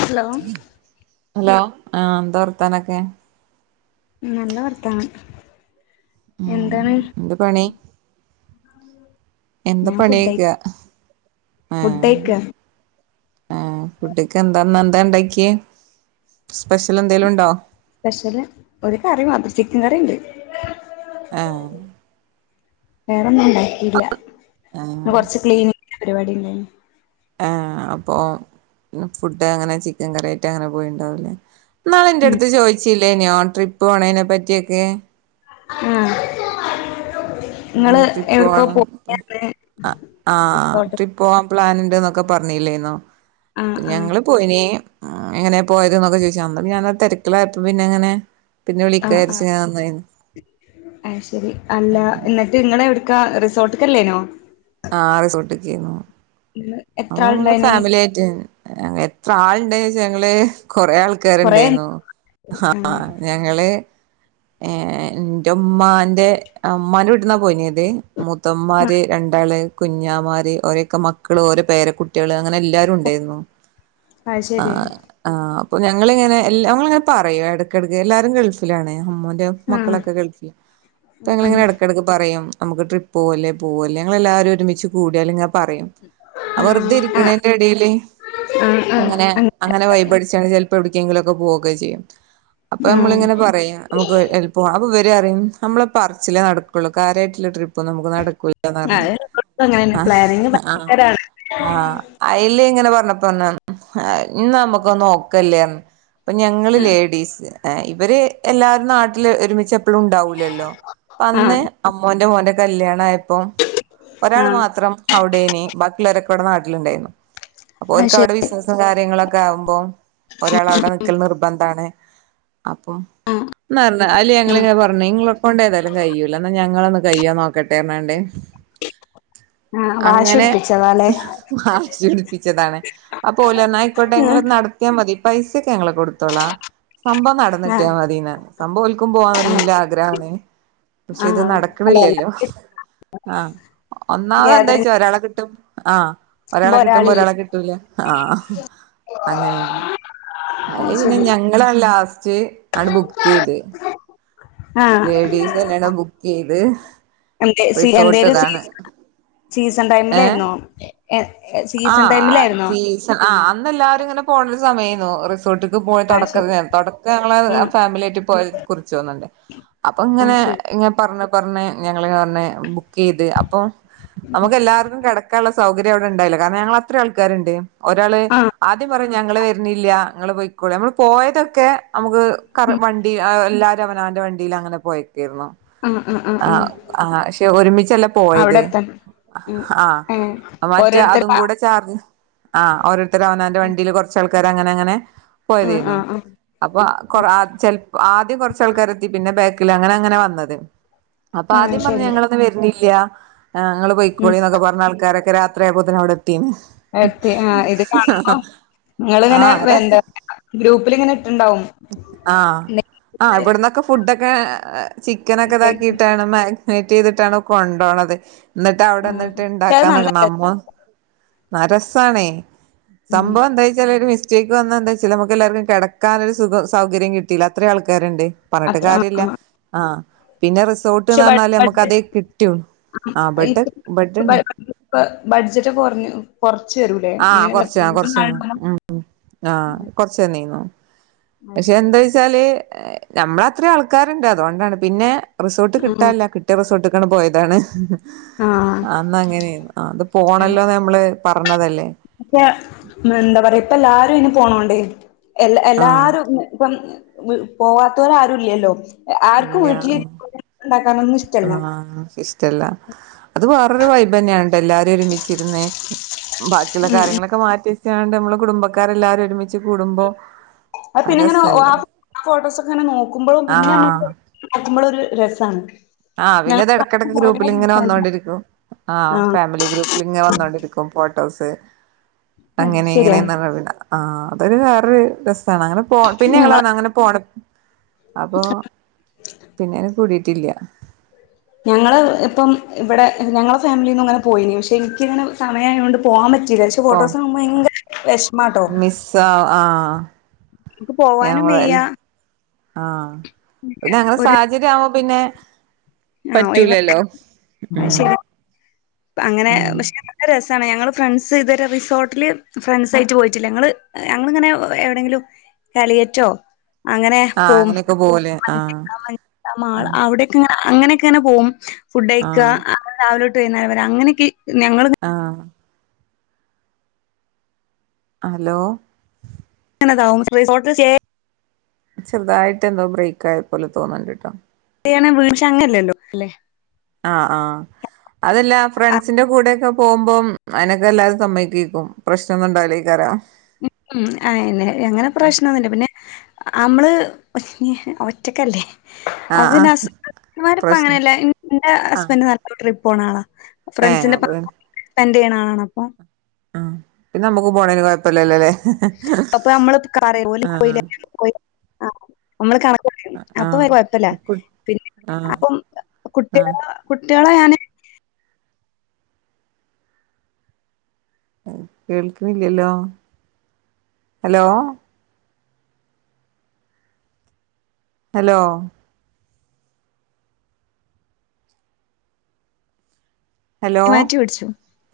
Hello hello ആഹ് എന്താ വർത്താനൊക്കെ? നല്ല വർത്താനം. ഉം എന്താണ് എന്ത് പണി. എന്താ ഞാൻ ഫുഡ് പണിയ്ക്ക ഫുഡ് ആഹ്. കഴിക്ക ആ കുട്ടിക്ക് എന്താ നഎന്താ ഉണ്ടാകി? സ്പെഷ്യൽ എന്തെേലും ഉണ്ടോ? സ്പെഷ്യല് ഒരു കറി മാത്. ചിക്കൻ കറിണ്ട്. ആഹ് വേറൊന്നുംണ്ടാക്കിയില്ല ആ പി കൊറച്ച് ക്ലീനിങ് പരിപാടിണ്ടായിന്. ആ അപ്പൊ ഫുഡ് അങ്ങനെ ചിക്കൻ കറിആയിട്ട് അങ്ങനെ പോയിണ്ടാവുലേ. നാള് ഉം ന്റെടുത്ത് ചോയിച്ചില്ലേ നോ. ട്രിപ്പ് പോണെയിനെ പറ്റിയൊക്കെ. മ്മ്ഹ്. മ്മ്ഹ്. ട്രിപ്പ് ഓണം ആ റിസോർട്ട് ട്രിപ്പ്. പോവാൻ പ്ലാൻണ്ട്ന്നൊക്കെ പറഞ്ഞില്ലേന്നോ? ആഹ് അപ്പ ആഹ് ഞങ്ങള് പോയിന്. എങ്ങനെ പോയത് ന്നൊക്കെചോയിച്ചാ? അന്ന് പിന്നെ തെരക്കിലായർന്നു. പിന്നെ അങ്ങനെ പിന്നെ വിളിക്കാരിച്ചഞന്നേയിന്നു. അഹ. ശരി അല്ല എന്നിട്ട് നിങ്ങളവ്ടക്കാ റിസോർട്ട് ക്കല്ലേനോ? ആ റിസൊട്ട്കേന്നു. [inaudible] അപ്പ മ്മള് ആളുണ്ടായിനി ഫാമിലിയിട്ടെനെ.. എത്ര ആൾണ്ട്ച ഞങ്ങള് കൊറെ ആൾ കൊറേ ക്കര്ണ്ടായിര്ന്നു. ആഹ് ഞങ്ങള് ഏ എന്റെ ഉമ്മാന്റെ അമ്മാന്റെ വീട്ട്ന്നാ പോയിനത്.. മുത്തന്മാര്, ആഹ് രണ്ടാള് കുഞ്ഞാമാര് ഓരൊക്കെ മക്കള് ഓരോ പേരെ കുട്ടിള് അങ്ങനെ എല്ലാരും ഉണ്ടായിരുന്നു. അത് ശരി അഹ് ആഹ് അപ്പൊ ഞങ്ങളിങ്ങനെ ഞങ്ങിങ്ങനെ പറയോ ഇടക്കിടക്ക് എല്ലാരും ഗൾഫിലാണ് അമ്മോന്റെ. ആഹ് മക്കളൊക്കെ ഗൾഫിൽ അപ്പഞങ്ങള് ആഹ് ഇങ്ങനെ എടകെടക്ക് പറയും നമക്ക് ട്രിപ്പ്‌ പോവ് ല്ലേ പോവ് ല്ലേ ഞങ്ങളെല്ലാരും ഒരുമിച്ച് കൂടിയാലും ഇങ്ങനെ പറയും. ആഹ് വെറുതെ ആഹ് ഇരിക്കണന്റെ എടില് ആഹ് ഇങ്ങനെ ആഹ് അങ്ങനെ ആഹ് വൈബടിച്ചണ്ട് ചെലപ്പോ എവിട്ക്കെങ്കിലുംക്കെ പോവുകെ ചെയ്യും. ആഹ് അപ്പൊമ്മളിങ്ങനെ പറയും. നമുക്ക് എൽപ് അപ്പള് ഇവര് അറിയും നമ്മളപ്പ പറച്ചിലേ നടകൊ ള്ളൂ കാര്യട്ടുള്ള ട്രിപ്പ്ന്നും നടകുല യന്നർന്ന് അത് എല്ലോട്ത്തും അങ്ങനെന്നെ ആഹ് പ്ലാനിങ് ആഹ്. ഭയങ്കരാണ് ആഹ് അയില് ഇങ്ങനെ പറഞ്ഞപ്പോന്നെ ന്നാ നമ്മുക്ക് നോക്കല്ലേ ഇപ്പൊ ഞങ്ങള് ലേഡീസ് ഇവര് എല്ലാരും നാട്ടില് ഒരുമിച് എപ്പളും ഉണ്ടാവൂലല്ലോ ആ അന്ന് അമ്മോന്റെ മോന്റെ കല്യാണയപ്പം ഒരാൾ ആ മാത്രം അവിടേന് ബാക്കിള്ളരൊക്കെ ഇവിടെ നാട്ടിലുണ്ടായിരുന്നു അപ്പൊ ആ ഓര്ക്ക് ശരി അവിടെ ബിസിനസ്സും കാര്യങ്ങളോ ക്കെ ആവുമ്പോ ഒരാൾ അവടെ നിക്കൽ നിർബന്ധാണ് അപ്പം.. ആ എന്നർണ് അയില് ആ ഞങ്ങള് പർണി ഇങ്ങളൊക്കണ്ട താലും കയ്യൂല്ല ന്നാ ഞങ്ങളന്ന് കയ്യോ നോക് ക്കട്ടെർണ് ണ്ട്. ആഹ് വാശി പിടിപ്പിച്ചു. ഹ് വാശിടിപ്പിച്ചതാണ്. അപ്പൊ ഓല് പർഞ്ഞു ആയികോട്ടെങ്ങള് നട ത്തിയമതി പൈസൊക്കെ അങ്ങള് കൊടുത്തോളാ സംഭം ആ ആ നടന്നിട്ട്യാ മതിന്നർഞ്ഞി സംഭവം ഓൽക്കും പോവാൻല്ല ആഗ്രഹണ് പഷെ ആ ഇത് അല്ല നടക്കണില്ലല്ലോ എല്ലാർക്കും ആ ഒന്നാമത് എന്താച്ച ഗാതറിംഗ് ഒരാളെ കിട്ടും ആഹ ഒരാളെ ആവുമ്പോ കിട്ടുമ്പോ ഒരാളില്ലേ ഒരാളെ കിട്ടൂല ആഹ അങ്ങനെണ്. അഹ് ശരി. ങ്ങളലാസ്റ്റ് അങ് ബുക്ക്യ്ത്. ആ ലേഡീസ്ന്നെണ് ബുക്ക്യ്ത് എന്തെ സീ റിസോർട്ട് എന്തേലും സീ ഇതാണ്. സീസൺ ഏഹ് ടൈമിലേര്ന്നോ? എ സീസൺ ടൈമിലേര്ന്നോ? ആഹ അന്ന എല്ലാരും ഇങ്ങനെ പോണരു സമയെനു റിസോർട്ട് പോയി ആ തൊടക്ക ശരി തൊടക്ക ങ്ങളെ ആ ഫാമിലി ആയിട്ട് പോയ കുറിച്ച്ന്ന്ണ്ട് അപ്പൊ ആ ഇങ്ങനെ. ശരി ഇങ്ങനെ പറഞ്ഞു പറഞ്ഞു ഞങ്ങിളിർണ് ബുക്ക്യ്ത് അപ്പൊ നമക്ക് എല്ലാർക്കും കെട ക്കള്ള സൗകര്യം അവടെണ്ടായില്ല കാരണം ഞങ്ങള് അത്ര ആൾക്കാരുണ്ട് ഒരാൾ ആ ആദ്യം പറയാ ഞങ്ങള് വെര്ണില്ല്യ ങ്ങള്പോയിക്കോളി. നമ്മൾ പോയതൊക്കെ. അമുക്ക് കർ ഉം വണ്ടി ണ്ടി അഹ് എല്ലാരും അവനാന്റെ വണ്ടിയിലങ്ങനെ പോയകേര്ന്നു. ആ ആ ആ അ ആ ആ ക്ഷെ ഒരുമിച്ചല്ലെ അവിടെ പോയത്. എത്തണം ആ ഏ ആഹ് മറ്റേ ഓരോരുത്തര് അതും. ആ ങ്കൂടെ ചാ [unintelligible] ആഹ് ഓരോര്ത്തര് അവനാന്റെ വണ്ടില് കൊർച്ചൾക്കാര് അങ്ങനങ്ങനെ. പോയതേന്നു. ആ ആ അപ്പൊ കൊർ ആദ്യ ചെൽ ആദ്യം കൊർച്ചാൾക്കാരെത്തി പിന്നെ ബേക്കില അങ്ങനങ്ങനെ വന്നത്. ആ അപ്പാദ്യം പർഞ് ശരി ഞങ്ങള്ന്ന് വര്നില്ല ഏഹ് ങ്ങള് ഉം പൊയ്ക്കോളിന്നൊക്കെ പർഞ്ഞാൾക്കാരൊക്കെ രാത്രിയായപ്പോത്തിന് അവിടെ എത്തി ത്തിൻ. എത്തി ആഹ് ഇത് കാണുമ്പം. ങ്ങള്ങ്ങനെ ആഹ് വെന്താ രസ ഗ്രൂപ്പില്ങ്ങനെ ഇട്ട്ണ്ടാവും ആഹ് നെ. ആഹ് ഇവട്ന്നൊക്കം. ഫുഡൊക്കെ ചിക്കനൊക്കെ താക്കിട്ടാണ് മാഗ് നേറ്റ് ചെയ്തിട്ടാണ് കൊണ്ടോണത്. ന്നട്ട ആ അവ്ടെന്നട്ട് പക്ഷെ അത് ണ്ടാക്കാ നല്ല ന്നക്ക രസ ന്നമ്മോ. ന്ന രസ്സാണേ ഉം സംഭവം എന്തയ്ച്ചാല് ഒരു മിസ് റ്റേക്ക് വന്ന എന്തയ്ച്ചാല് നമ്മക്കെല്ലാർക്കും കെടക്കാനൊരു സുഖ സൗകര്യം കിട്ടല അത്രിം ആൾക്കാര്ണ്ട്. പർഞ്ഞിട്ട് അത്ര ആ കാര്യല്ല ആ ആഹ് പിന്നെ റിസ് പക്ഷെ സോട്ട്ന്നർഞ്ഞാല് നമക്ക് അതേ ബഡ്ജറ്റ് കിട്ട്യൂ ആഹ് ബെഡ് ബെഡ്ണ്ടെ. പ്പ ബഡ്ജറ്റൊക്കെ കൊർഞ്ഞീന്നു. കൊർചെരൂലേ ആഹ് അങ്ങനെല്ല. കൊറച്ച് ആ കൊറച്ചന്നു ആഹ് [unintelligible] കൊറച്ച് അയ് ശരി. ച്ചാല് ഞ്ഞമ്മളത്രി ആൾക്കാര്ണ്ട് അതുകൊണ്ടാണ് പിന്നെ റിസോർട്ട് കിട്ടാല്ല ക് ട്ട്യ റിസ്സോട്ട്ക്കാണ് പോയതാണ്. ആഹ്. ന്നങ്ങനെയ ആഹ് അത് പോണല്ലോന്ന് ഞ്ഞമ്മള് പർഞ്ഞതല്ലേ. റ്റ മെന്ത പറയാ പ്പല്ലാരു അയ്ന് പോണോണ്ടെ. എല്ല ആഹ് എല്ലാരും മു പ്പം വ് പോവാത്തോരാരുല്ല്യല്ലോ. എ ആര്ക്കു ഇല്ല വീട്ടിലി ആഹ് ഇഷ്ടല്ല അത് വേറൊരു വൈബെന്നാണ് ട്ടൊ എല്ലാരു ഒരുമിച്ചിര്ന്ന്. ബാക്കിള്ള ഉം ഉം കാര്യങ്ങളൊക്കെ മാറ്റിവെച്ചാണ്ട് നമ്മള് കുടുംബക്കാരെല്ലാരും ഒരുമി അഹ് പിന്നെങ്ങനെ വ്വാ രസല്ലേ ഫോട്ടോസൊക്കെങ്ങനെ നോക്കുമ്പളും പിന്നെ ഞ്ഞമ്മക്ക്. ആഹ് നോക്കുമ്പളൊരു രസാണ്. ആഹ് ഞങ്ങൾ പിന്നെതെട്ക്കെട്ക്ക് കൊറേ ഗ്രൂപ്പ്ല്ങ്ങനെ സംസാരിച്ചു. വന്നോണ്ടിരിക്കും ആഹ് ഫാമിലി ഗ്രൂ പ്ല്ങ്ങ വന്നോണ്ടിരിക്കും ഫോട്ടോസ് അങ്ങനെ ശരിയാ ഇങ്ങനെന്നർഞ് വിട. ആഹ് അതൊരു വേറൊരു രസാണ് അങ്ങനെ പോ പിന്നെങ്ങള് ഞങ്ങള് പർഞ്ഞ് അങ്ങനെ പോണ അപ്പോ പിന്നയ്ന് കൂടിറ്റില്ല. ഞങ്ങള് ഇപ്പം ഇവിടെ ഞങ്ങളെ ഫാമിലിന്നു ങ്ങനെ പോയീനി പക്ഷെ ഇൻക്ക്യിങ്ങനെ സമയായോണ്ട് പോവാ പറ്റീലച്ച്. ട്ട് പോ ഫോട്ടോസ് കാണുപോ ഭയങ്ക വെശ്മാട്ടോ. മിസ്സ് ആഹ് ആഹ് ക്ക് പോവാനും വെയ്യ. ഞമ്മള് ആഹ് പിന്നങ്ങനെ ഒരു സാ ചര്യാവു പിന്നെ ആഹ് ഒഴിവാക്ക പറ്റൂലല്ലോ ഉം. ശരി അങ്ങനെ ഉം പക്ഷേ. രസാണ് ഞങ്ങള് ഫ്രണ്ട്സ് ഇത് വരെ റിസോർട്ടില് ഫ്രണ്ട്സയ്ട്ട് പോയിറ്റില്ല ങ്ങള് ഞങ്ങള്ങ്ങനെ എവിടെങ്കിലും. കാലിക്കറ്റോ അങ്ങനെ ആഹ് പോം അങ്ങനെയൊക്കെ പോവൂലേ ആഹ് [unintelligible] മാള് അവിടെ. ക്ക്ങ്ങന അങ്ങനെക്കെങ്ങനെ പോവും ഫുഡയിക്ക ആഹ് അങ്ങന രാവിലൊട്ട് വൈന്നാരം വരെ അങ്ങനെക്കെ ഞങ്ങള് ആഹ്. അലോ. ങ്ങനതാവും റിസോട്ട് സ്റ്റേ. ചെർതായിട്ടെന്തോ ബ്രേക്കായ പോലെ തോന്നണ്ട്ട്ടോ. [unintelligible] വീക്ഷങ്ങല്ലല്ലോ ലെ. ആഹ് ആഹ് അതല്ല ഫ്രണ്ട്സിന്റെ കൂടെക്ക. പോകുമ്പം അനക്കെ എല്ലാരും സമ്മക്കിക്കും പ്രശ്നൊന്നും ഉണ്ടാവില്ലേ കരാ ഉം അന്നെ എങ്ങനെ പ്രശ്നംന്നുമില്ല പിന്നെ നമ്മള് [unintelligible] ഒറ്റക്കല്ലേ അപ്പൊ ആഹ് പിന്നെ ആഹ് ഹസ്ബൻ്റ് മാര് ഇപ്പ പ്രശ്നം അങ്ങനെയല്ല എന്റെ ആഹ് ഹസ്ബന്ഡ് നല്ല ട്രിപ്പ് പോണ ആളാ ഏഹ് ഫ്രണ്ട്സിന്റെ അപ്പൊ പം പിന്നെ സ്പെൻഡ് ചെയ്യണാളാണ് അപ്പൊ ഉം പിന്നെ നമ്മുക്ക് പോണേന് കുഴപ്പില്ലല്ലോ അല്ലേ അപ്പൊ നമ്മള് പറയും ഓല് പോയി [inaudible] ആഹ് നമ്മള് കണക്ക് പറയും അപ്പൊ ആഹ് കൊഴപ്പില്ല കു പിന്നെ ആഹ് അപ്പം ആഹ് കുട്ടികള കുട്ടികളെ [inaudible] കേൾക്കുന്നില്ലല്ലോ ഹലോ ഹലോ ഹലോ മാറ്റി പിടിച്ചു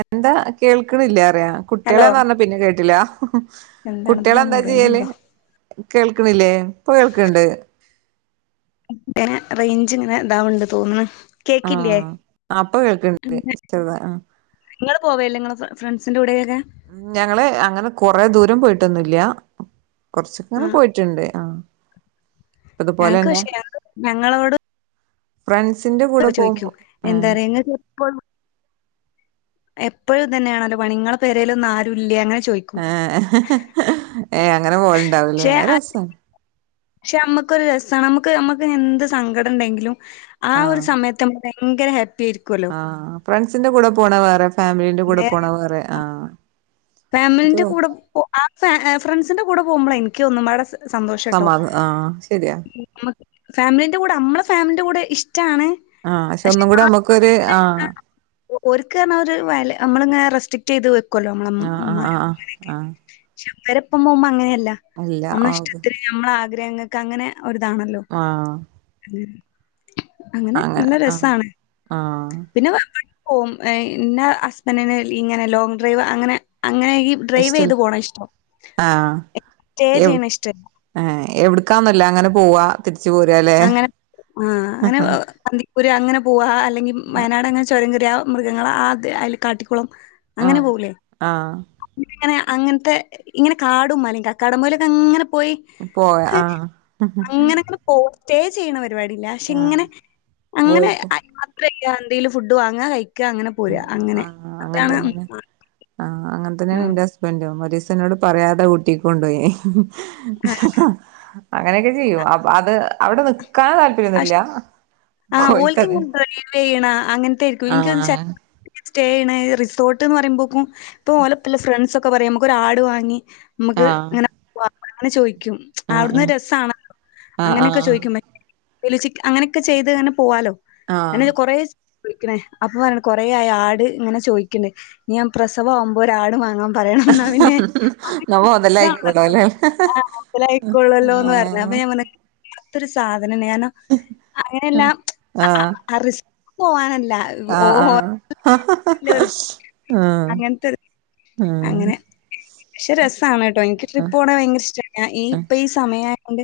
എന്താ കേൾക്കണില്ല അറിയ ഹലോ കുട്ടികളെന്ന് പറഞ്ഞാ പിന്നെ കേട്ടില്ല എന്താണ് ഇതിങ്ങനെ കുട്ടികളെന്താ ചെയ്യല് മുറിയുന്നുണ്ടോ? കേൾക്കണില്ലേ ഇപ്പൊ കേൾക്കണ്ട് എൻ്റെ റേഞ്ച് ഇങ്ങനെ ഇതാവണ്ട് തോന്നന്ന് ആഹ് അപ്പൊ കേൾക്കണ്ട് ചെറുതാ ആഹ് നിങ്ങള്ൾ പോവേല്ലേ നിങ്ങങ്ങള് ഫ്രണ്ട്സിന്റെ കൂടെക്കൊക്കെ ഞങ്ങള് അങ്ങനെ കൊറെ ദൂരം പോയിട്ടൊന്നുംല്ല കൊറച്ചങ്ങനെ ആഹ് പോയിട്ടുണ്ട് ആഹ് ഞങ്ങക്ക് ഇതുപോലെന്നെ പക്ഷേ ഞങ്ങ ഞങ്ങളോട് ഫ്രാൻസിന്റെ കൂടെ ചോദിക്കും പോകുമ്പോ എന്താ ആഹ് പറ നിങ്ങൾക്ക് എപ്പൊഴും എപ്പോഴും ഇതന്നെയാണല്ലോ പണിങ്ങളെ പേരേല് ഒന്നും ആരുല്ലേ അങ്ങനെ ചോദിക്കും ഏഹ് [unintelligible] അങ്ങനെ പോലണ്ടാവലേ പക്ഷെ ആ- രസാണ് പക്ഷെ നമ്മക്കൊരു രസമാണ് നമ്മുക്ക് നമ്മക്ക് എന്ത് സങ്കടം ഉണ്ടെങ്കിലും ആഹ് ഒരു സമയത്ത് നമ്മക്ക് ഭയങ്കര ഹാപ്പി ആയിരിക്കും ആഹ് ഫ്രണ്ട്സിന്റെ കൂടെ പോണ വേറെ ഫാമിലീന്റെ കൂടെ പോണ വേറെ ആഹ് ഫാമിലിന്റെ കൂടെ പോ ആഹ് ഫ്രണ്ട്സിന്റെ കൂടെ പോകുമ്പോൾ എനക്ക്ന്നും അവിടെ സന്തോഷം കേട്ടോ സമാധ ആഹ് ശരിയാ നമ്മക്ക് ഫാമിലിന്റെ കൂടെ നമ്മളെ ഫാമിലി്റെ കൂടെ ഇഷ്ടമാണ് ആഹ് പക്ഷെ ഒന്നും കൂടി നമ്മുക്കൊരു ആഹ് ഓര്ക്കാരണം ഒരു വ നമ്മളി ഇങ്ങനെ റെസ്ട്രിക്ട് ചെയ്ത് വെക്കല്ലോ ആഹ് നമ്മള ആഹ് [unintelligible] ആഹ് പക്ഷേ അവരൊപ്പംപോമ്പ അങ്ങനെയല്ല ആഹ് ഇല്ല നമ്മള ഓക്ക് ഇഷ്ടത്തി നമ്മള ആഗ്രഹങ്ങൾക്ക് അങ്ങനെ ഒരുരിതാണല്ലോ ആഹ് [unintelligible] അങ്ങനെ നല്ല രസാണ് ആഹ് പിന്നെ [unintelligible] പോം ഇൻ്റെ ഹസ്ബൻറിന് ഇങ്ങനെ ലോങ് ഡ്രൈവ് അങ്ങനെ അങ്ങനെ ഈ ഡ്രൈവ് ഇഷ്ടൽ ചെയ്ത് പോകണം ഇഷ്ടം ആഹ് സ്റ്റേ എവ് ചെയ്യണം ഇഷ്ടമല്ല ഏഹ് എവിടുക്കാന്നല്ല അങ്ങനെ പോവാ തിരിച്ച് പോരാലെ അങ്ങനെ ആഹ് അങ്ങനെ കന്ദിക്കൂര് അങ്ങനെ പോവാ അല്ലെങ്കിൽ വയനാട് അങ്ങനെ ചുരം കറിയ മൃഗങ്ങൾ ആത് അതിൽ കാട്ടിക്കുളം അങ്ങനെ ആഹ് പോകൂലേ ആഹ് ഇങ്ങനെ അങ്ങനത്തെ ഇങ്ങനെ കാടും മല കക്കാടമലൊക്കെ അങ്ങനെ പോയി [unintelligible] പോയ ആഹ് [unintelligible] അങ്ങനങ്ങനെ സ്റ്റേ ചെയ്യണ പരിപാടില്ല പക്ഷെ ആഹ് ഇങ്ങനെ അങ്ങനെ പോയിട്ട് എന്തെും ഫുഡ് വാങ്ങുക കഴിക്ക അങ്ങനെ പോരാ അങ്ങനെ ആഹ് അങ്ങനെ അതാണ് തന്നെയാണ് ആഹ് അങ്ങനെ തന്നെയാണ് എൻ്റെ ഹസ്ബൻഡും ഒരൂസം എന്നോട് പറയാതെ ഊട്ടിക്ക കൊണ്ട് പോയി ആഹ്. [unintelligible] അങ്ങനെയൊക്കെ ചെയ്യും അപ്പോ അഹ് അത് അവിടെ നിക്കാന പക്ഷെ [unintelligible] ആഹ് പോയിട്ടത് ഓൽക്കിങ്ങനെ ഡ്രൈവ് ചെയ്യണ അങ്ങനത്തെയായിരിക്കും. എനിക്കൊന്ന് ചെ ആഹ് സ്റ്റേ ചെയ്യണ റിസോർട്ട് എന്ന് പറയുമ്പോക്കും ഇപ്പൊ ഓലപ്പ ഫ്രണ്ട്സ് ഒക്കെ പറയായും നമുക്ക് ഒരു ആട് വാങ്ങി നമുക്ക് ആഹ് ഇങ്ങനെങ്ങനെ ചോദിക്കും ആഹ് അവിടുന്ന് ആഹ് രസമാണല്ലോ ആഹ് അങ്ങനെയൊക്കെ ആഹ് ചോയിക്കും [unintelligible] അങ്ങനെയൊക്കെ ചെയ്ത് അങ്ങനെ പോവാലോ ആഹ് അങ്ങനെ കൊറേ വിളിക്കണേ അപ്പൊ പറ കൊറേ ആയി ആട് ഇങ്ങനെ ചോദിക്കണ് ഇഞ്ഞു ഞാൻ പ്രസവ ആവുമ്പോ ഒരാട് വാങ്ങാം പറയണം എന്നാ പിന്നെ ആഹ് [unintelligible] ന്നാ മൊതലായിക്കോളും അല്ലേ അപ്പൊ ഞാൻ ആഹ് പറഞ്ഞു വല്ലാത്തൊരു സാധനം ഞാന അങ്ങനെല്ലാ ആഹ് റി ഇക്ക് പോവാനല്ല ആഹ് ആഹ് ഹഹഹ അങ്ങനത്തൊരു അങ്ങനെ പക്ഷെ രസമാണ് കേട്ടോ എനിക്ക് ട്രിപ്പ് പോണ ഭയങ്കര ഇഷ്ട ഈ ഇപ്പൊ ഈ സമയ ആയത് കൊണ്ട്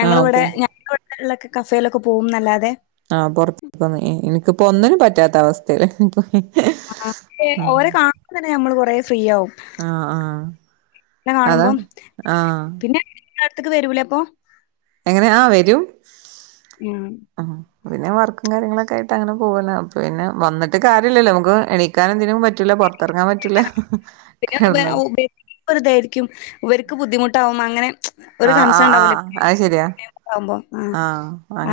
ഞങ്ങൾ ആഹ് ഇവിടെ പോവും ഞങ്ങള ഇവിടെ ഉള്ള കഫേയിലൊക്കെ പോകുംന്നല്ലാതെ ആഹ് പുറത്ത എനിക്കപ്പോ ഒന്നിനും പറ്റാത്ത അവസ്ഥെലാ ആഹ് ഓരെ കാണുമ്പ തന്നെ നമ്മൾ കൊറെ ഫ്രീയാവും ആഹ് ആഹ് ഇന്നെ കാണുമ്പോം അതാണ് ആഹ് പിന്നെ ങ്ങളെ ട്ത്തേക്ക് വരൂലേ അപ്പൊ എങ്ങനെ ആഹ് വരും ഉം ആഹ് പിന്നെ വർക്കും കാര്യങ്ങളൊക്കെയിട്ട് അങ്ങനെ പോകന്നെ വന്നിട്ട് കാര്യല്ലല്ലോ നമുക്ക് എണിക്കാനും ഇതിനും പറ്റില്ല പൊർ പുറത്തിറങ്ങാൻ പറ്റൂല കിടന്നോളും [unintelligible] ഇവർക്ക് ബുദ്ധിമുട്ടാവും അങ്ങനെ ഒരു ആഹ് കൺസേൺ ആഹ് ഉണ്ടാവൂലോ ആഹ് അത് ശരിയാ ആവുമ്പോ ആഹ്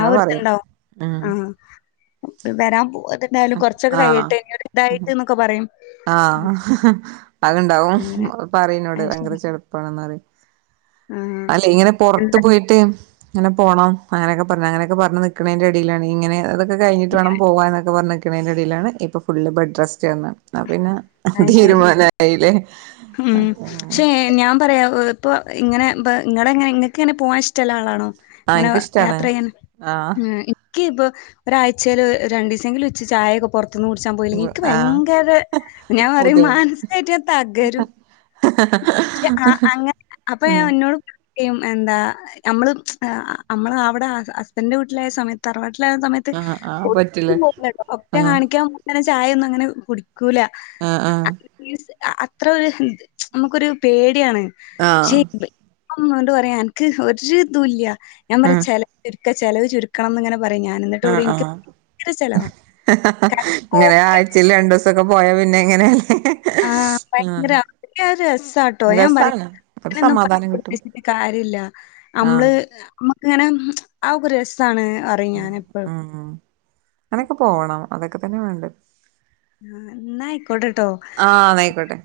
ആഹ് പറയും ഒരുത്ണ്ടാവും ഉം ആഹ് വരാൻ ത്ണ്ടായാലും കൊറച്ചൊക്കെ ആഹ് കയിയട്ടെ ഇതായിട്ട് ന്നൊക്കെ പറയും ആഹ് അത്ണ്ടാവും അങ്ങനെ പറിന്നോട് അത് ഭയങ്കര ശരി. ചെടപ്പണെന്ന് പറയും ആ അല്ല ഇങ്ങനെ പുറത്ത് എന്താ പോയിട്ട് ഇങ്ങനെ പോണം അങ്ങനൊക്കെ പറഞ്ഞു അങ്ങനെക്കെ പറഞ്ഞ് നിക്കണതിന്റെ ഇടയിലാണ് ഇങ്ങെ ഇത് തക്കെ കഴിഞ്ഞിട്ട് വേണം പോവാൻന്നൊക്കെ പറഞ്ഞിക്ക്ണതിന്റെ ഇടയിലാണ് ഇപ്പ ഫുള് ബെഡ്റസ്റ്റ് ന്ന് പറഞ്ഞെ അപ്പ പിന്നെ അത് ശരി. തീരുമാനായില്ലേ ഉം. പക്ഷേ ഞാൻ പറയാ ഇപ്പോൾ ഇങ്ങനെ ഇ ഇങ്ങടെ എങ്ങനെ നിങ്ങൾക്ക് എങ്ങനെ പോകാൻ ഇഷ്ടള്ള ആളാണോ ആഹ് ഇങ്ങനെ എനിക്കിഷ്ടാണ് യാത്രയ്യാൻ ആഹ് [unintelligible] ക്കി പ് ഒരാഴ്ചയിൽ രണ്ട് ദിവസമെങ്കിലും ഇച്ച് ചായൊക്കെ പുറത്ത്ന്ന് കുടിച്ചാൻ പോയില്ലെങ്കിൽ ക്ക് ആഹ് ഭയങ്കര ഞാൻ പറിം ബുദ്ധിമുട്ട് മാനസികയിട്ട് ഞാ തകരും പക്ഷെ അ ആഹ് അങ്ങനെ അപ്പൊ ആഹ് എന്നോട് എന്താ നമ്മള് നമ്മള് അവിടെ ഹസ്ബൻന്റെ വീട്ടിലായ സമയത്ത് തറവാട്ടിലായ സമയ ആഹ് ആഹ് പറ്റില്ല [unintelligible] ആഹ് കാണിക്കാൻ തന്നെ ചായ ഒന്നും അങ്ങനെ കുടിക്കൂല ആഹ് ആഹ് അ- അത്ര ഒരു നമുക്കൊരു പേടിയാണ് ശെ ആഹ് കൊണ്ട് പറയാ അൻക്ക് ഒരു ഇതുല്ല ഞാൻ പറയാ ആഹ് ചെലവ് ചുരുക്ക ചെലവ് ചുരുക്കണംന്ന് ഇങ്ങനെ പറ ഞാൻ ന്നിട്ട് കൂടെ ആഹ് എനിക്ക് ആഹ് ചലവാ കാരണം [unintelligible] ആഴ്ചെല് രണ്ട്സംക്കെ പോയാ പിന്നെ എങ്ങനെ ആഹ് ഭയങ്കര അത് ഒരു രസ ട്ടോ ഞാൻ പറിം രസാണ് ഒരു സമാധാനം കിട്ടും [unintelligible] കാര്യല്ല നമ്മള് ആഹ് നമ്മക്ക് ഇങ്ങനെ അതൊക്കെ ഒര് രസണ് പറിം ഞാൻ എപ്പഴും അങ്ങനെക്കെ പോണം അതൊക്കെ തന്നെ വേണ്ടത് ന്ന ആയിക്കോട്ടെ ട്ടൊ ആഹ് ന്നായിക്കോട്ടെ